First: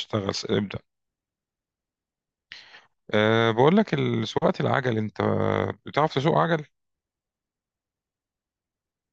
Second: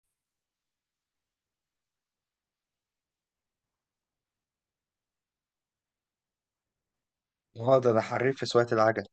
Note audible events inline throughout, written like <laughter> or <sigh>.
اشتغل ابدأ. بقول لك سواقة العجل. انت بتعرف تسوق عجل؟ اه، ده انا حريف في سواقة العجل.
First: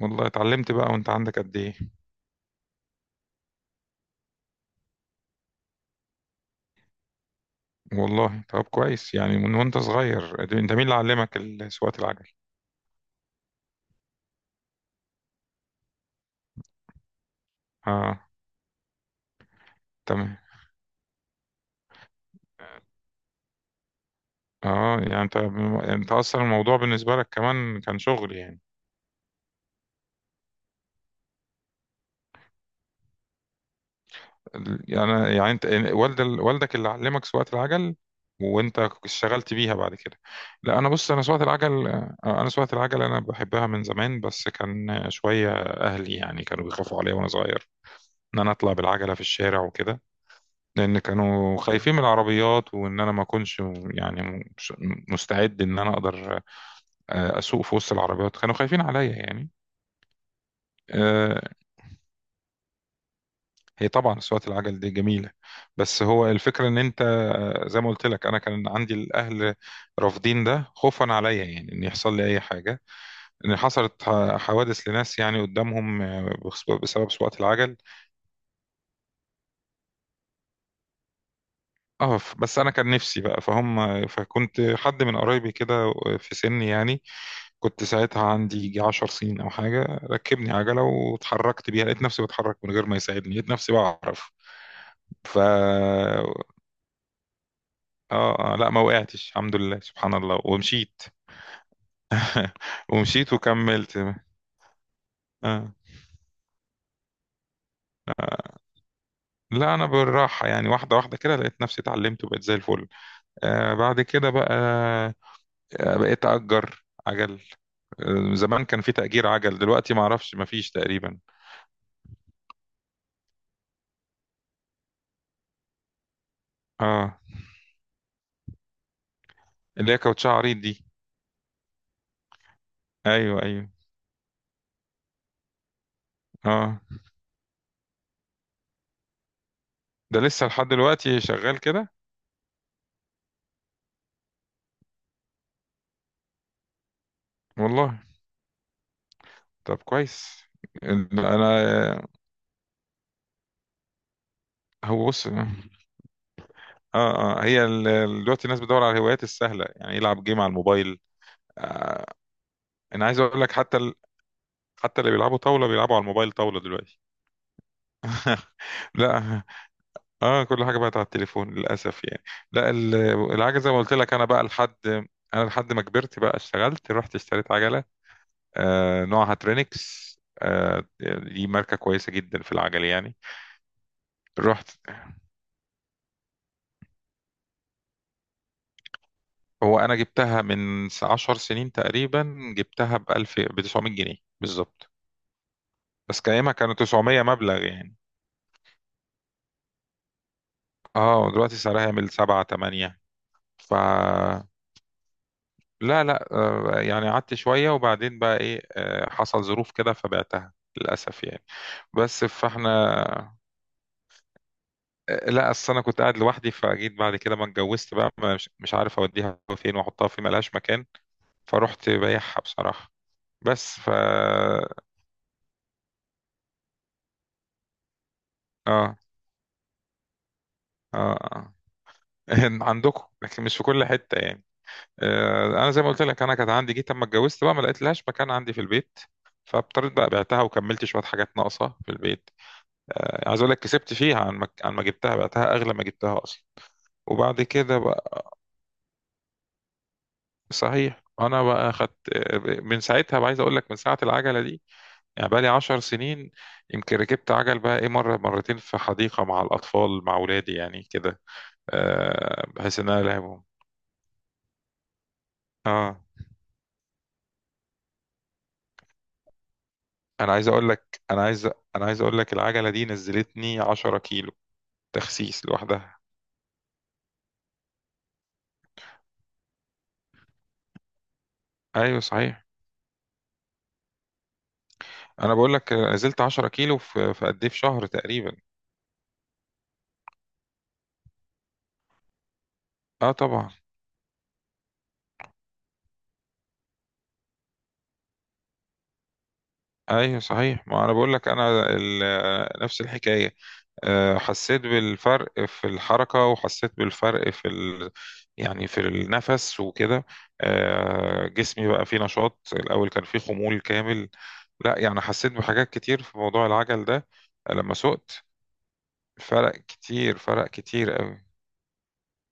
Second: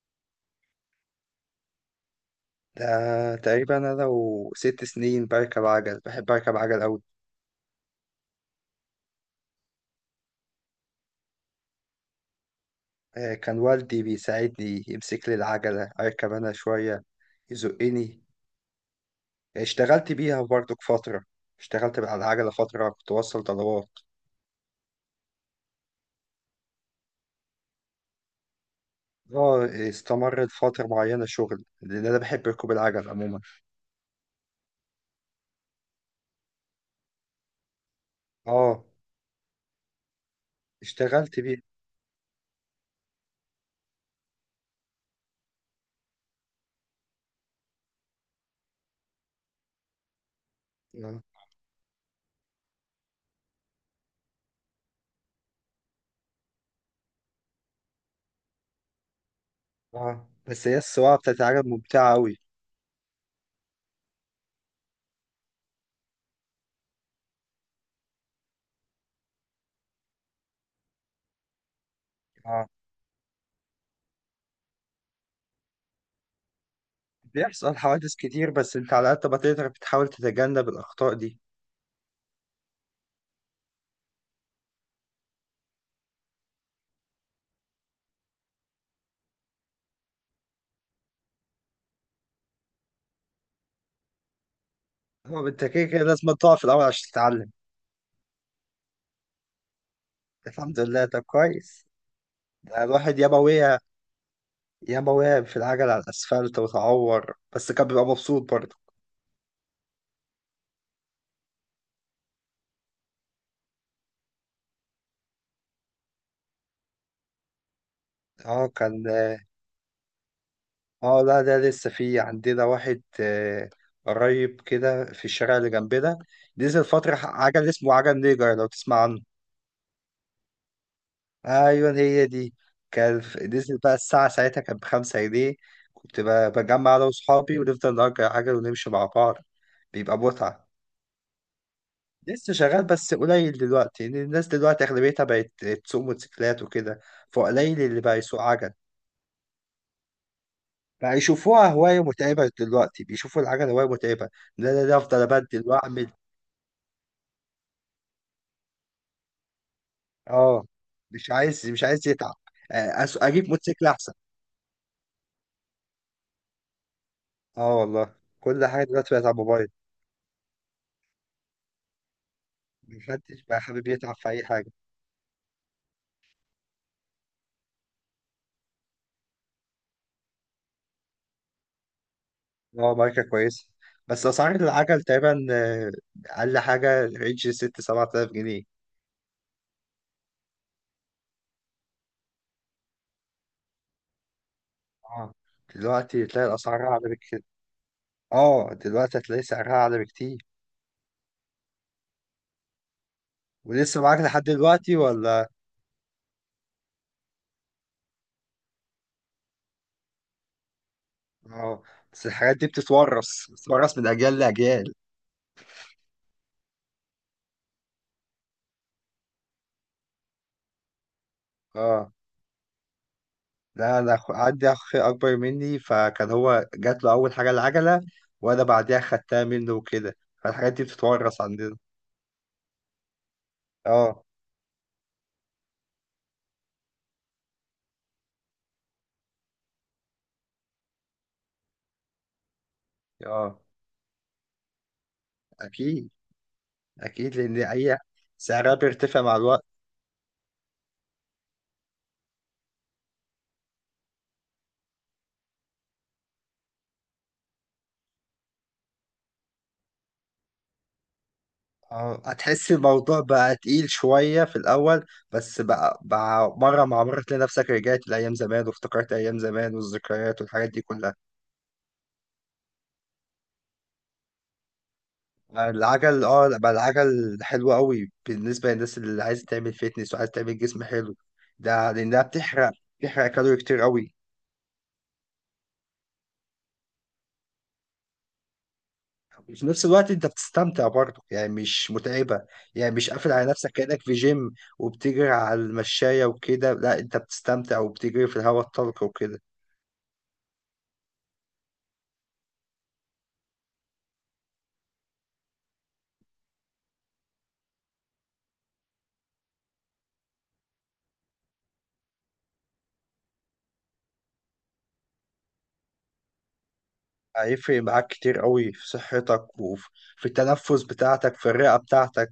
والله اتعلمت بقى. وانت عندك قد ايه؟ ده تقريبا انا لو ست سنين بركب عجل، بحب اركب عجل قوي. والله، طب كويس، يعني من وانت صغير. انت مين اللي علمك سواقة العجل؟ كان والدي بيساعدني يمسك لي العجلة اركب انا شوية. اه. يزقني. اشتغلت تمام. بيها برضك فترة. اشتغلت على العجلة فترة، كنت بوصل طلبات. اه، يعني انت اصلا الموضوع بالنسبة لك كمان كان شغل يعني. اه، استمرت فترة معينة شغل لان انا بحب ركوب العجل عموما. يعني انت يعني والدك اللي علمك سواقة العجل، اه، وانت اشتغلت بيها بعد كده. لا انا بص، اشتغلت بيها. انا سواقة العجل، انا بحبها من زمان، بس كان شوية اهلي يعني كانوا بيخافوا عليا وانا صغير ان انا اطلع بالعجلة في الشارع وكده. لان اه. كانوا خايفين من العربيات، وان انا ما اكونش يعني مستعد ان انا اقدر اسوق في وسط العربيات. كانوا خايفين عليا يعني. آه. بس هي السواقة بتاعت آه، العجل ممتعة قوي. هي طبعا أصوات العجل دي جميلة. بس هو الفكرة إن أنت زي ما قلت لك أنا كان عندي الأهل رافضين ده خوفا عليا، يعني إن يحصل لي أي حاجة. إن حصلت حوادث لناس يعني قدامهم بسبب سواقة بيحصل العجل. حوادث كتير، بس انت على قد ما تقدر بتحاول تتجنب الأخطاء دي. بس أنا كان نفسي بقى فهم، فكنت حد من قرايبي كده، في سني يعني، كنت ساعتها عندي يجي 10 سنين أو حاجة. ركبني عجلة واتحركت بيها، لقيت نفسي بتحرك من غير ما يساعدني، لقيت نفسي بعرف. ف هو انت كده كده لازم تقع في الأول عشان تتعلم. اه، اه، لا ما وقعتش، الحمد لله، سبحان الله، الحمد ومشيت. لله، طب كويس. ده الواحد ومشيت ياما وقع. وكملت. ياما وقع في آه. العجل على الأسفلت وتعور، بس كان بيبقى مبسوط برضه. لا انا بالراحه، يعني واحده واحده كده لقيت نفسي اتعلمت، وبقيت زي الفل. بعد كده بقى، بقيت اجر عجل. زمان اه، كان في كان. تأجير عجل، دلوقتي ما اعرفش، ما فيش تقريبا. اه، لا ده لسه في عندنا واحد. آه، قريب كده في الشارع اللي جنبنا. نزل فترة اه، عجل اسمه عجل نيجر، لو تسمع عنه. اللي هي كاوتشة عريض دي. ايوه، هي دي. ايوه، ايوه. نزل بقى الساعة، ساعتها كانت بخمسة جنيه. كنت اه، بجمع انا وصحابي ونفضل نأجر عجل ونمشي مع بعض. بيبقى ده لسه متعة. لحد دلوقتي شغال كده؟ لسه شغال بس قليل دلوقتي، لأن الناس دلوقتي أغلبيتها بقت تسوق موتوسيكلات وكده. فقليل والله، اللي بقى يسوق عجل. طب كويس، بقى يشوفوها هواية انا. متعبة، دلوقتي بيشوفوا العجل هواية متعبة. لا، لا، لا، هو أفضل بص، أبدل وأعمل. اه، اه، هي دلوقتي الناس بتدور على الهوايات السهله، يعني يلعب جيم على أه، الموبايل. مش عايز يتعب. انا عايز اقول أجيب لك حتى موتوسيكل أحسن. حتى اللي بيلعبوا طاوله بيلعبوا على الموبايل طاوله دلوقتي. أه، والله كل حاجة دلوقتي بقت على لا الموبايل. <laughs> اه، كل حاجه بقت على التليفون للاسف يعني. لا، محدش بقى العجله زي ما حابب قلت يتعب لك انا في بقى أي حاجة. لحد، انا لحد ما كبرت بقى اشتغلت، رحت اشتريت عجله. نوعها ترينكس. آه دي ماركه كويسه جدا في العجل اه، يعني. ماركة كويسة. بس أسعار رحت. العجل تقريبا، أقل حاجة رينج ست سبعة آلاف جنيه. هو انا جبتها من 10 سنين تقريبا، جبتها ب 1000، ب 900 جنيه بالظبط. اه، بس دلوقتي تلاقي كايامها كانوا الأسعار أعلى 900 بكتير. مبلغ يعني. اه، دلوقتي هتلاقي سعرها أعلى بكتير. اه، دلوقتي سعرها يعمل سبعة تمانية. ف ولسه معاك لحد دلوقتي ولا؟ لا، لا، يعني قعدت شوية، وبعدين بقى ايه، حصل ظروف كده فبعتها للأسف يعني. اه، بس بس الحاجات دي بتتورث فاحنا. بتتورث من أجيال لأجيال. لا أصل أنا كنت قاعد لوحدي، فجيت بعد كده ما اتجوزت بقى مش عارف أوديها فين وأحطها فين، ملهاش مكان. فرحت اه، بايعها بصراحة. بس لا أنا اه، عندي أخ أكبر مني، فكان هو جات له أول حاجة العجلة. وأنا اه بعديها خدتها منه وكده. فالحاجات دي بتتورث آه. عندنا. <laughs> عندكم، لكن مش في كل حتة اه، يعني. انا زي ما قلت لك انا كانت عندي، جيت اما اتجوزت بقى ما لقيت لهاش مكان عندي في البيت. فاضطريت بقى بعتها، وكملت شويه حاجات ناقصه في البيت. عايز اقول لك اه، كسبت فيها، عن ما جبتها بعتها اغلى ما أكيد. جبتها اصلا. اكيد وبعد لان كده هي بقى. سعرها بيرتفع مع الوقت. صحيح، انا بقى خدت من ساعتها بقى، عايز اقول لك من ساعه العجله دي، يعني بقى لي 10 سنين. يمكن ركبت عجل بقى ايه مره مرتين في حديقه مع الاطفال، مع اولادي يعني كده، اه، هتحس بحيث ان انا الموضوع ألهمهم. بقى تقيل شوية في الأول. بس بقى, اه، بقى مرة مع مرة تلاقي نفسك رجعت لأيام زمان، وافتكرت أيام زمان انا والذكريات عايز اقول والحاجات دي لك كلها. انا عايز انا عايز اقول لك العجله دي نزلتني 10 كيلو، تخسيس لوحدها. العجل، اه لا، بقى العجل حلو قوي بالنسبة للناس اللي عايزة تعمل فيتنس وعايزة تعمل جسم حلو. ده ايوه لأنها صحيح، بتحرق. بتحرق كالوري كتير قوي. انا بقول لك نزلت 10 كيلو في قد ايه، في شهر تقريبا. وفي نفس الوقت انت بتستمتع برضه، يعني مش متعبة. يعني مش اه قافل على طبعا. نفسك كأنك في جيم وبتجري على المشاية وكده. لا، انت بتستمتع وبتجري في الهواء الطلق وكده. ايوه صحيح، ما انا بقول لك انا نفس الحكايه. حسيت بالفرق في الحركه، وحسيت بالفرق في يعني في النفس وكده. جسمي بقى فيه نشاط، الاول كان فيه خمول كامل. لا يعني حسيت بحاجات كتير في موضوع العجل ده لما هيفرق معاك سوقت. كتير قوي في فرق صحتك، وفي كتير، في فرق التنفس كتير. بتاعتك، في الرئة بتاعتك.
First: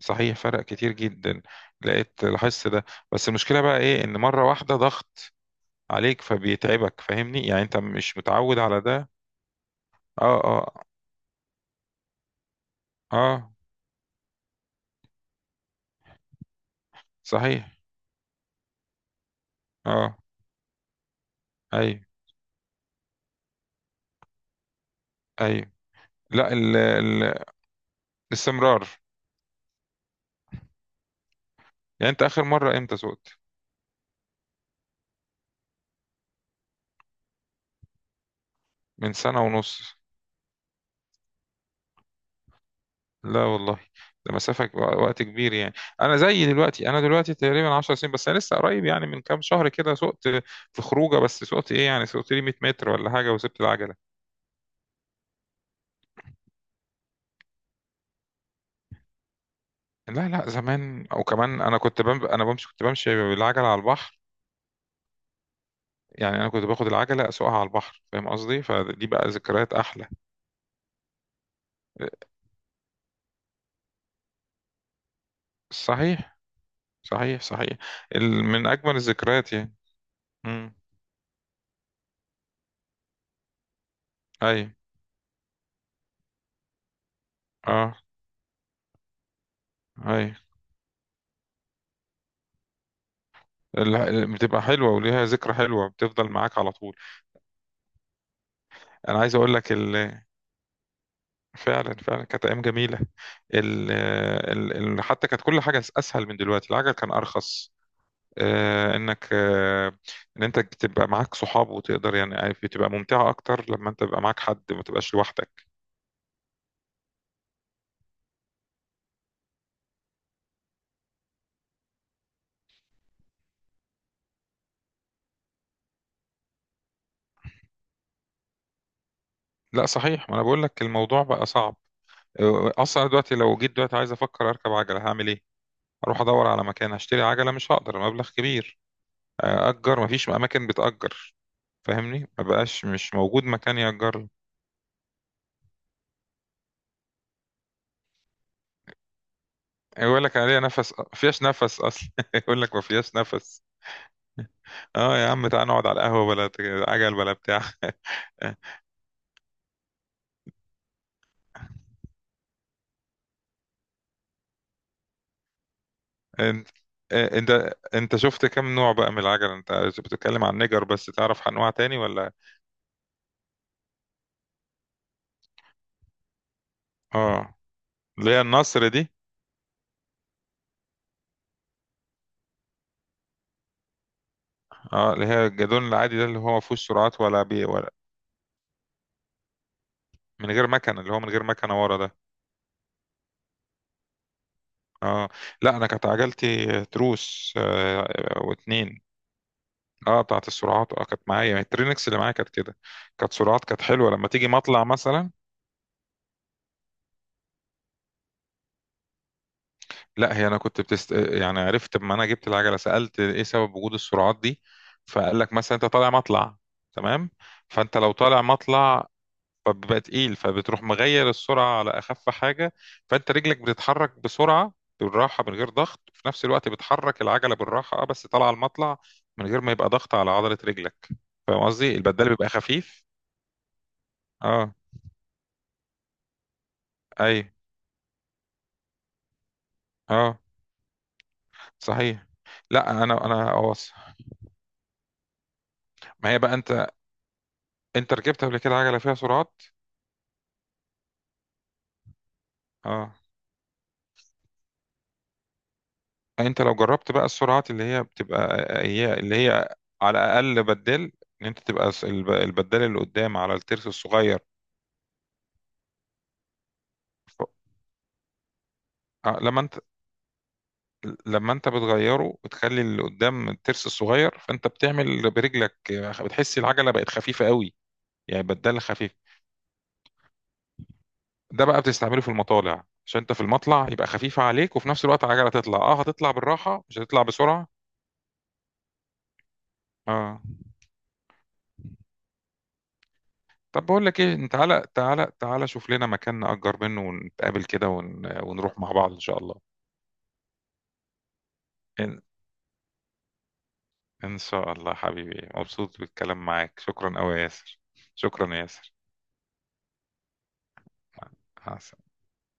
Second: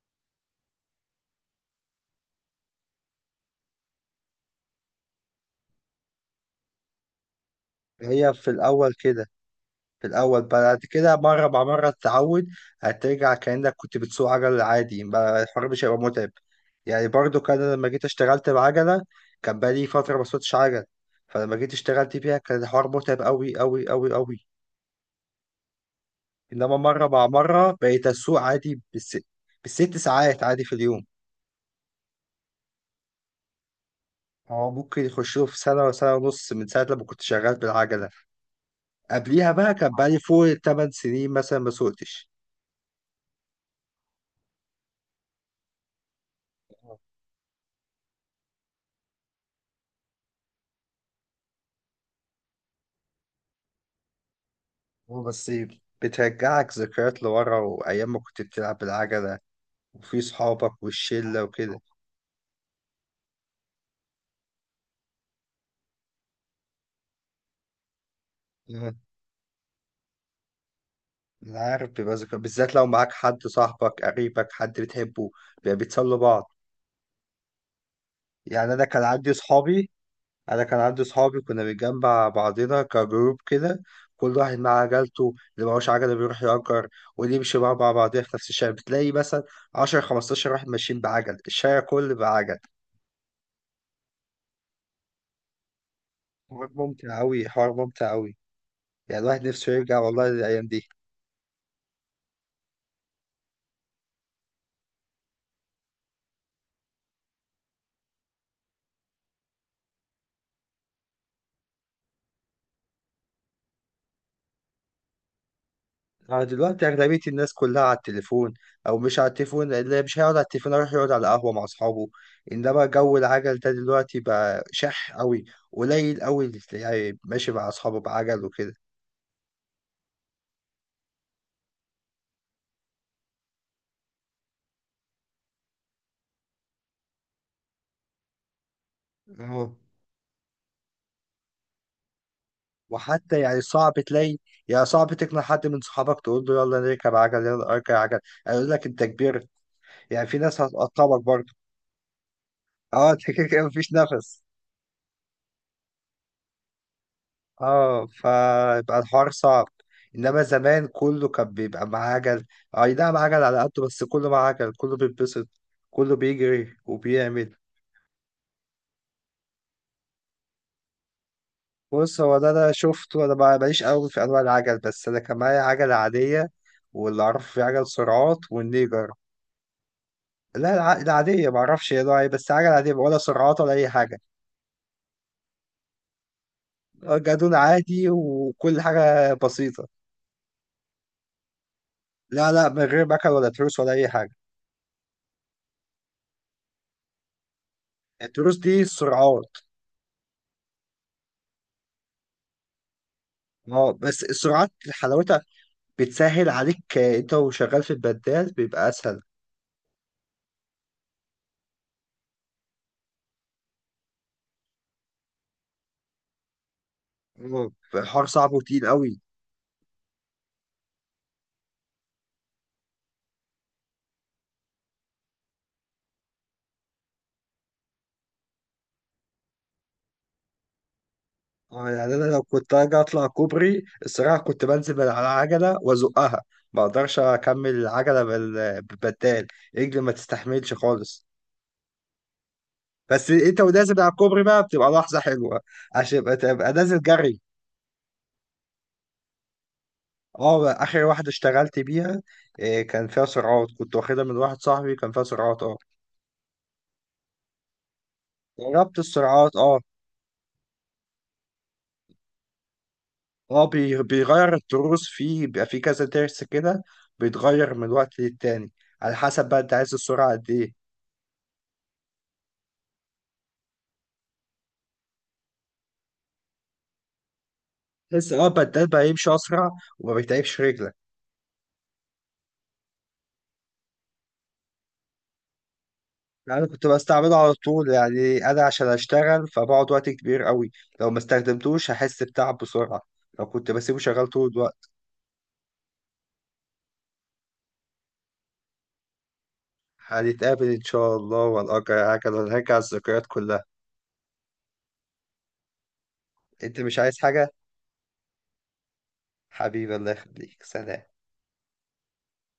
صحيح، فرق كتير جدا. لاحظت ده. بس المشكلة بقى ايه، ان مرة واحدة ضغط عليك فبيتعبك، فاهمني؟ يعني انت مش هي في متعود على الأول ده. كده. في اه، الأول، بعد اه، كده مرة مع مرة تتعود. هترجع اه، كأنك كنت بتسوق عجل عادي، بقى الحوار مش هيبقى متعب. يعني برضو كان أنا صحيح، لما جيت اشتغلت بعجلة، كان بقالي اه، فترة ما سوقتش عجل. فلما جيت ايوه، اشتغلت بيها كان الحوار متعب أوي أوي أوي أوي. ايوه. لا إنما ال مرة مع ال مرة بقيت أسوق عادي الاستمرار. بالست ساعات عادي في اليوم. يعني انت اخر مرة امتى سوقت؟ هو ممكن يخشوا في سنة ولا سنة ونص من ساعة لما كنت شغال بالعجلة. من سنة قبليها بقى كان ونص. بقالي فوق تمن سنين مثلا ما سوقتش. لا والله، ده مسافة وقت كبير يعني. انا دلوقتي تقريبا 10 سنين، بس انا لسه قريب يعني من كام شهر كده سوقت، في خروجه بس، سوقت ايه يعني، سوقت لي 100 متر ولا حاجه، وسبت العجله. هو بس بترجعك ذكريات لورا وأيام ما كنت بتلعب بالعجلة، وفي لا، لا، صحابك زمان او والشلة كمان انا وكده. كنت بم... انا بمشي كنت بمشي بالعجله على البحر. يعني انا كنت باخد العجله اسوقها على البحر، فاهم قصدي؟ أه. فدي بقى ذكريات احلى. أنا عارف بيبقى ذكريات، بالذات لو معاك حد صاحبك قريبك حد بتحبه، بيبقى بتسلوا صحيح، بعض. صحيح، صحيح. من يعني أنا اجمل كان عندي الذكريات يعني. صحابي أنا امم. كان عندي صحابي كنا بنجمع بعضنا كجروب كده. كل واحد اي، معاه عجلته، اللي معهوش عجلة بيروح يأجر. ونمشي بقى مع اه، بعضنا في نفس الشارع، بتلاقي مثلا 10 اي. 15 واحد ماشيين بعجل، الشارع كله بعجل. بتبقى حلوه وليها ذكرى حلوه بتفضل معاك حوار على طول. ممتع أوي، حوار ممتع أوي. انا يعني عايز الواحد اقول لك نفسه يرجع والله للأيام دي. فعلا، فعلا كانت ايام جميله. ال... ال... حتى كانت كل حاجه اسهل من دلوقتي، العجل كان ارخص، آه، انك آه، ان انت تبقى معاك صحاب وتقدر، يعني عارف، بتبقى ممتعة اكتر لما انت تبقى معاك حد ما تبقاش لوحدك. أنا دلوقتي أغلبية الناس كلها على التليفون. أو مش على التليفون، اللي مش هيقعد على التليفون يروح يقعد على قهوة مع أصحابه. إنما جو العجل ده دلوقتي بقى شح أوي. قليل أوي اللي تلاقيه ماشي مع أصحابه بعجل وكده. لا صحيح، ما انا بقول لك الموضوع بقى صعب، اصلا دلوقتي، لو جيت دلوقتي عايز افكر اركب عجلة، هعمل ايه؟ اروح ادور على مكان هشتري عجلة، مش هقدر، مبلغ كبير. اه، اجر، ما فيش اماكن بتأجر، فاهمني؟ ما بقاش، مش وحتى موجود يعني مكان صعب يأجر لي. تلاقي. يعني صعب تقنع حد من صحابك تقول له يلا نركب عجل، يلا اركب عجل. هيقول لك انت كبرت. يقول يعني لك في عليها ناس نفس ما هتقطعك فيهاش برضه. نفس اصلا. <laughs> يقول لك ما اه، فيهاش انت كده نفس. كده مفيش نفس. اه يا عم، تعال نقعد على القهوة، بلا عجل بلا بتاع. اه، فيبقى الحوار صعب. انما زمان كله كان بيبقى معاه عجل. اي نعم عجل على قده، بس كله معاه عجل، كله بيتبسط، كله انت، بيجري وبيعمل. انت شفت كم نوع بقى من العجل انت؟ بتتكلم عن نجر، بس تعرف انواع تاني بص، ولا؟ هو ده انا شفته، انا ماليش قوي في انواع العجل، بس انا كان معايا عجلة عادية. واللي اعرفه اه، في عجل اللي سرعات هي النصر دي. والنيجر. لا، العادية ما اعرفش هي نوعها ايه، بس عجلة عادية ولا سرعات ولا اي حاجة. اه، اللي هي الجدون العادي ده، اللي هو ما فيهوش سرعات ولا جادون بي ولا عادي، وكل حاجة بسيطة. من غير مكنه، اللي هو من غير مكنه ورا ده. لا، لا، من غير مكن ولا تروس ولا اي حاجة. اه، لا انا كانت عجلتي تروس. التروس دي واتنين. السرعات. اه، بتاعت السرعات، اه، كانت معايا يعني الترينكس اللي معايا كانت كده، كانت سرعات، كانت اه، حلوه بس لما تيجي السرعات مطلع مثلا. حلاوتها بتسهل عليك، انت وشغال في البدال بيبقى اسهل. لا هي انا يعني عرفت، لما انا جبت العجله سالت ايه سبب وجود السرعات دي. فقال لك مثلا انت طالع مطلع. تمام. هو فانت لو الحوار طالع صعب وتقيل مطلع، قوي. فبيبقى تقيل، فبتروح مغير السرعه على اخف حاجه. فانت رجلك بتتحرك بسرعه، بالراحه من غير ضغط، وفي نفس الوقت بتحرك العجله بالراحه، اه بس طالعه المطلع، من غير ما يبقى ضغط على عضله رجلك، فاهم اه، قصدي؟ يعني انا البدال لو بيبقى كنت اجي خفيف. اطلع كوبري الصراحه كنت اه، بنزل من على العجله وازقها. ما اقدرش اي، اكمل العجله بالبدال. رجلي ما اه، تستحملش خالص. صحيح، لا انا بس انا انت أوص. ونازل على الكوبري بقى بتبقى لحظه حلوه، عشان ما هي بقى تبقى انت نازل جري. انت ركبت قبل كده عجله فيها سرعات؟ اه، اخر واحده اشتغلت بيها كان اه، فيها سرعات. كنت واخدها من واحد صاحبي، كان فيها سرعات. اه. انت لو جربت بقى السرعات اللي هي بتبقى جربت هي اللي السرعات. هي، اه. على اقل بدال، ان انت تبقى البدال اللي قدام على اه، الترس الصغير. بيغير التروس فيه، بيبقى فيه كذا ترس كده. ف- بيتغير من وقت للتاني على آه، حسب بقى لما انت انت عايز السرعة قد ايه. لما انت بتغيره وتخلي اللي قدام الترس الصغير، فانت بتعمل برجلك، بتحس العجله بقت خفيفه قوي، بس يعني بدال بدل بقى خفيف. يمشي اسرع، وما بيتعبش رجلك. ده بقى بتستعمله في المطالع، عشان انت في المطلع يبقى خفيفه عليك، وفي نفس الوقت العجله تطلع، اه هتطلع يعني انا بالراحه، كنت مش هتطلع بستعمله على بسرعه. طول، يعني انا عشان اشتغل فبقعد وقت اه، كبير قوي. لو ما استخدمتوش هحس بتعب بسرعة لو كنت طب بسيبه بقول لك شغال ايه، طول انت تعالى، الوقت. تعالى، تعالى، شوف لنا مكان نأجر منه، ونتقابل كده ونروح مع بعض ان شاء الله. هنتقابل ان شاء الله، وهنأجر ان عجلة ونرجع الذكريات كلها. إن شاء الله حبيبي، مبسوط بالكلام انت معاك، مش عايز شكرا قوي يا حاجة؟ ياسر. شكرا يا ياسر. حبيبي، الله يخليك، سلام. مع مع السلامة.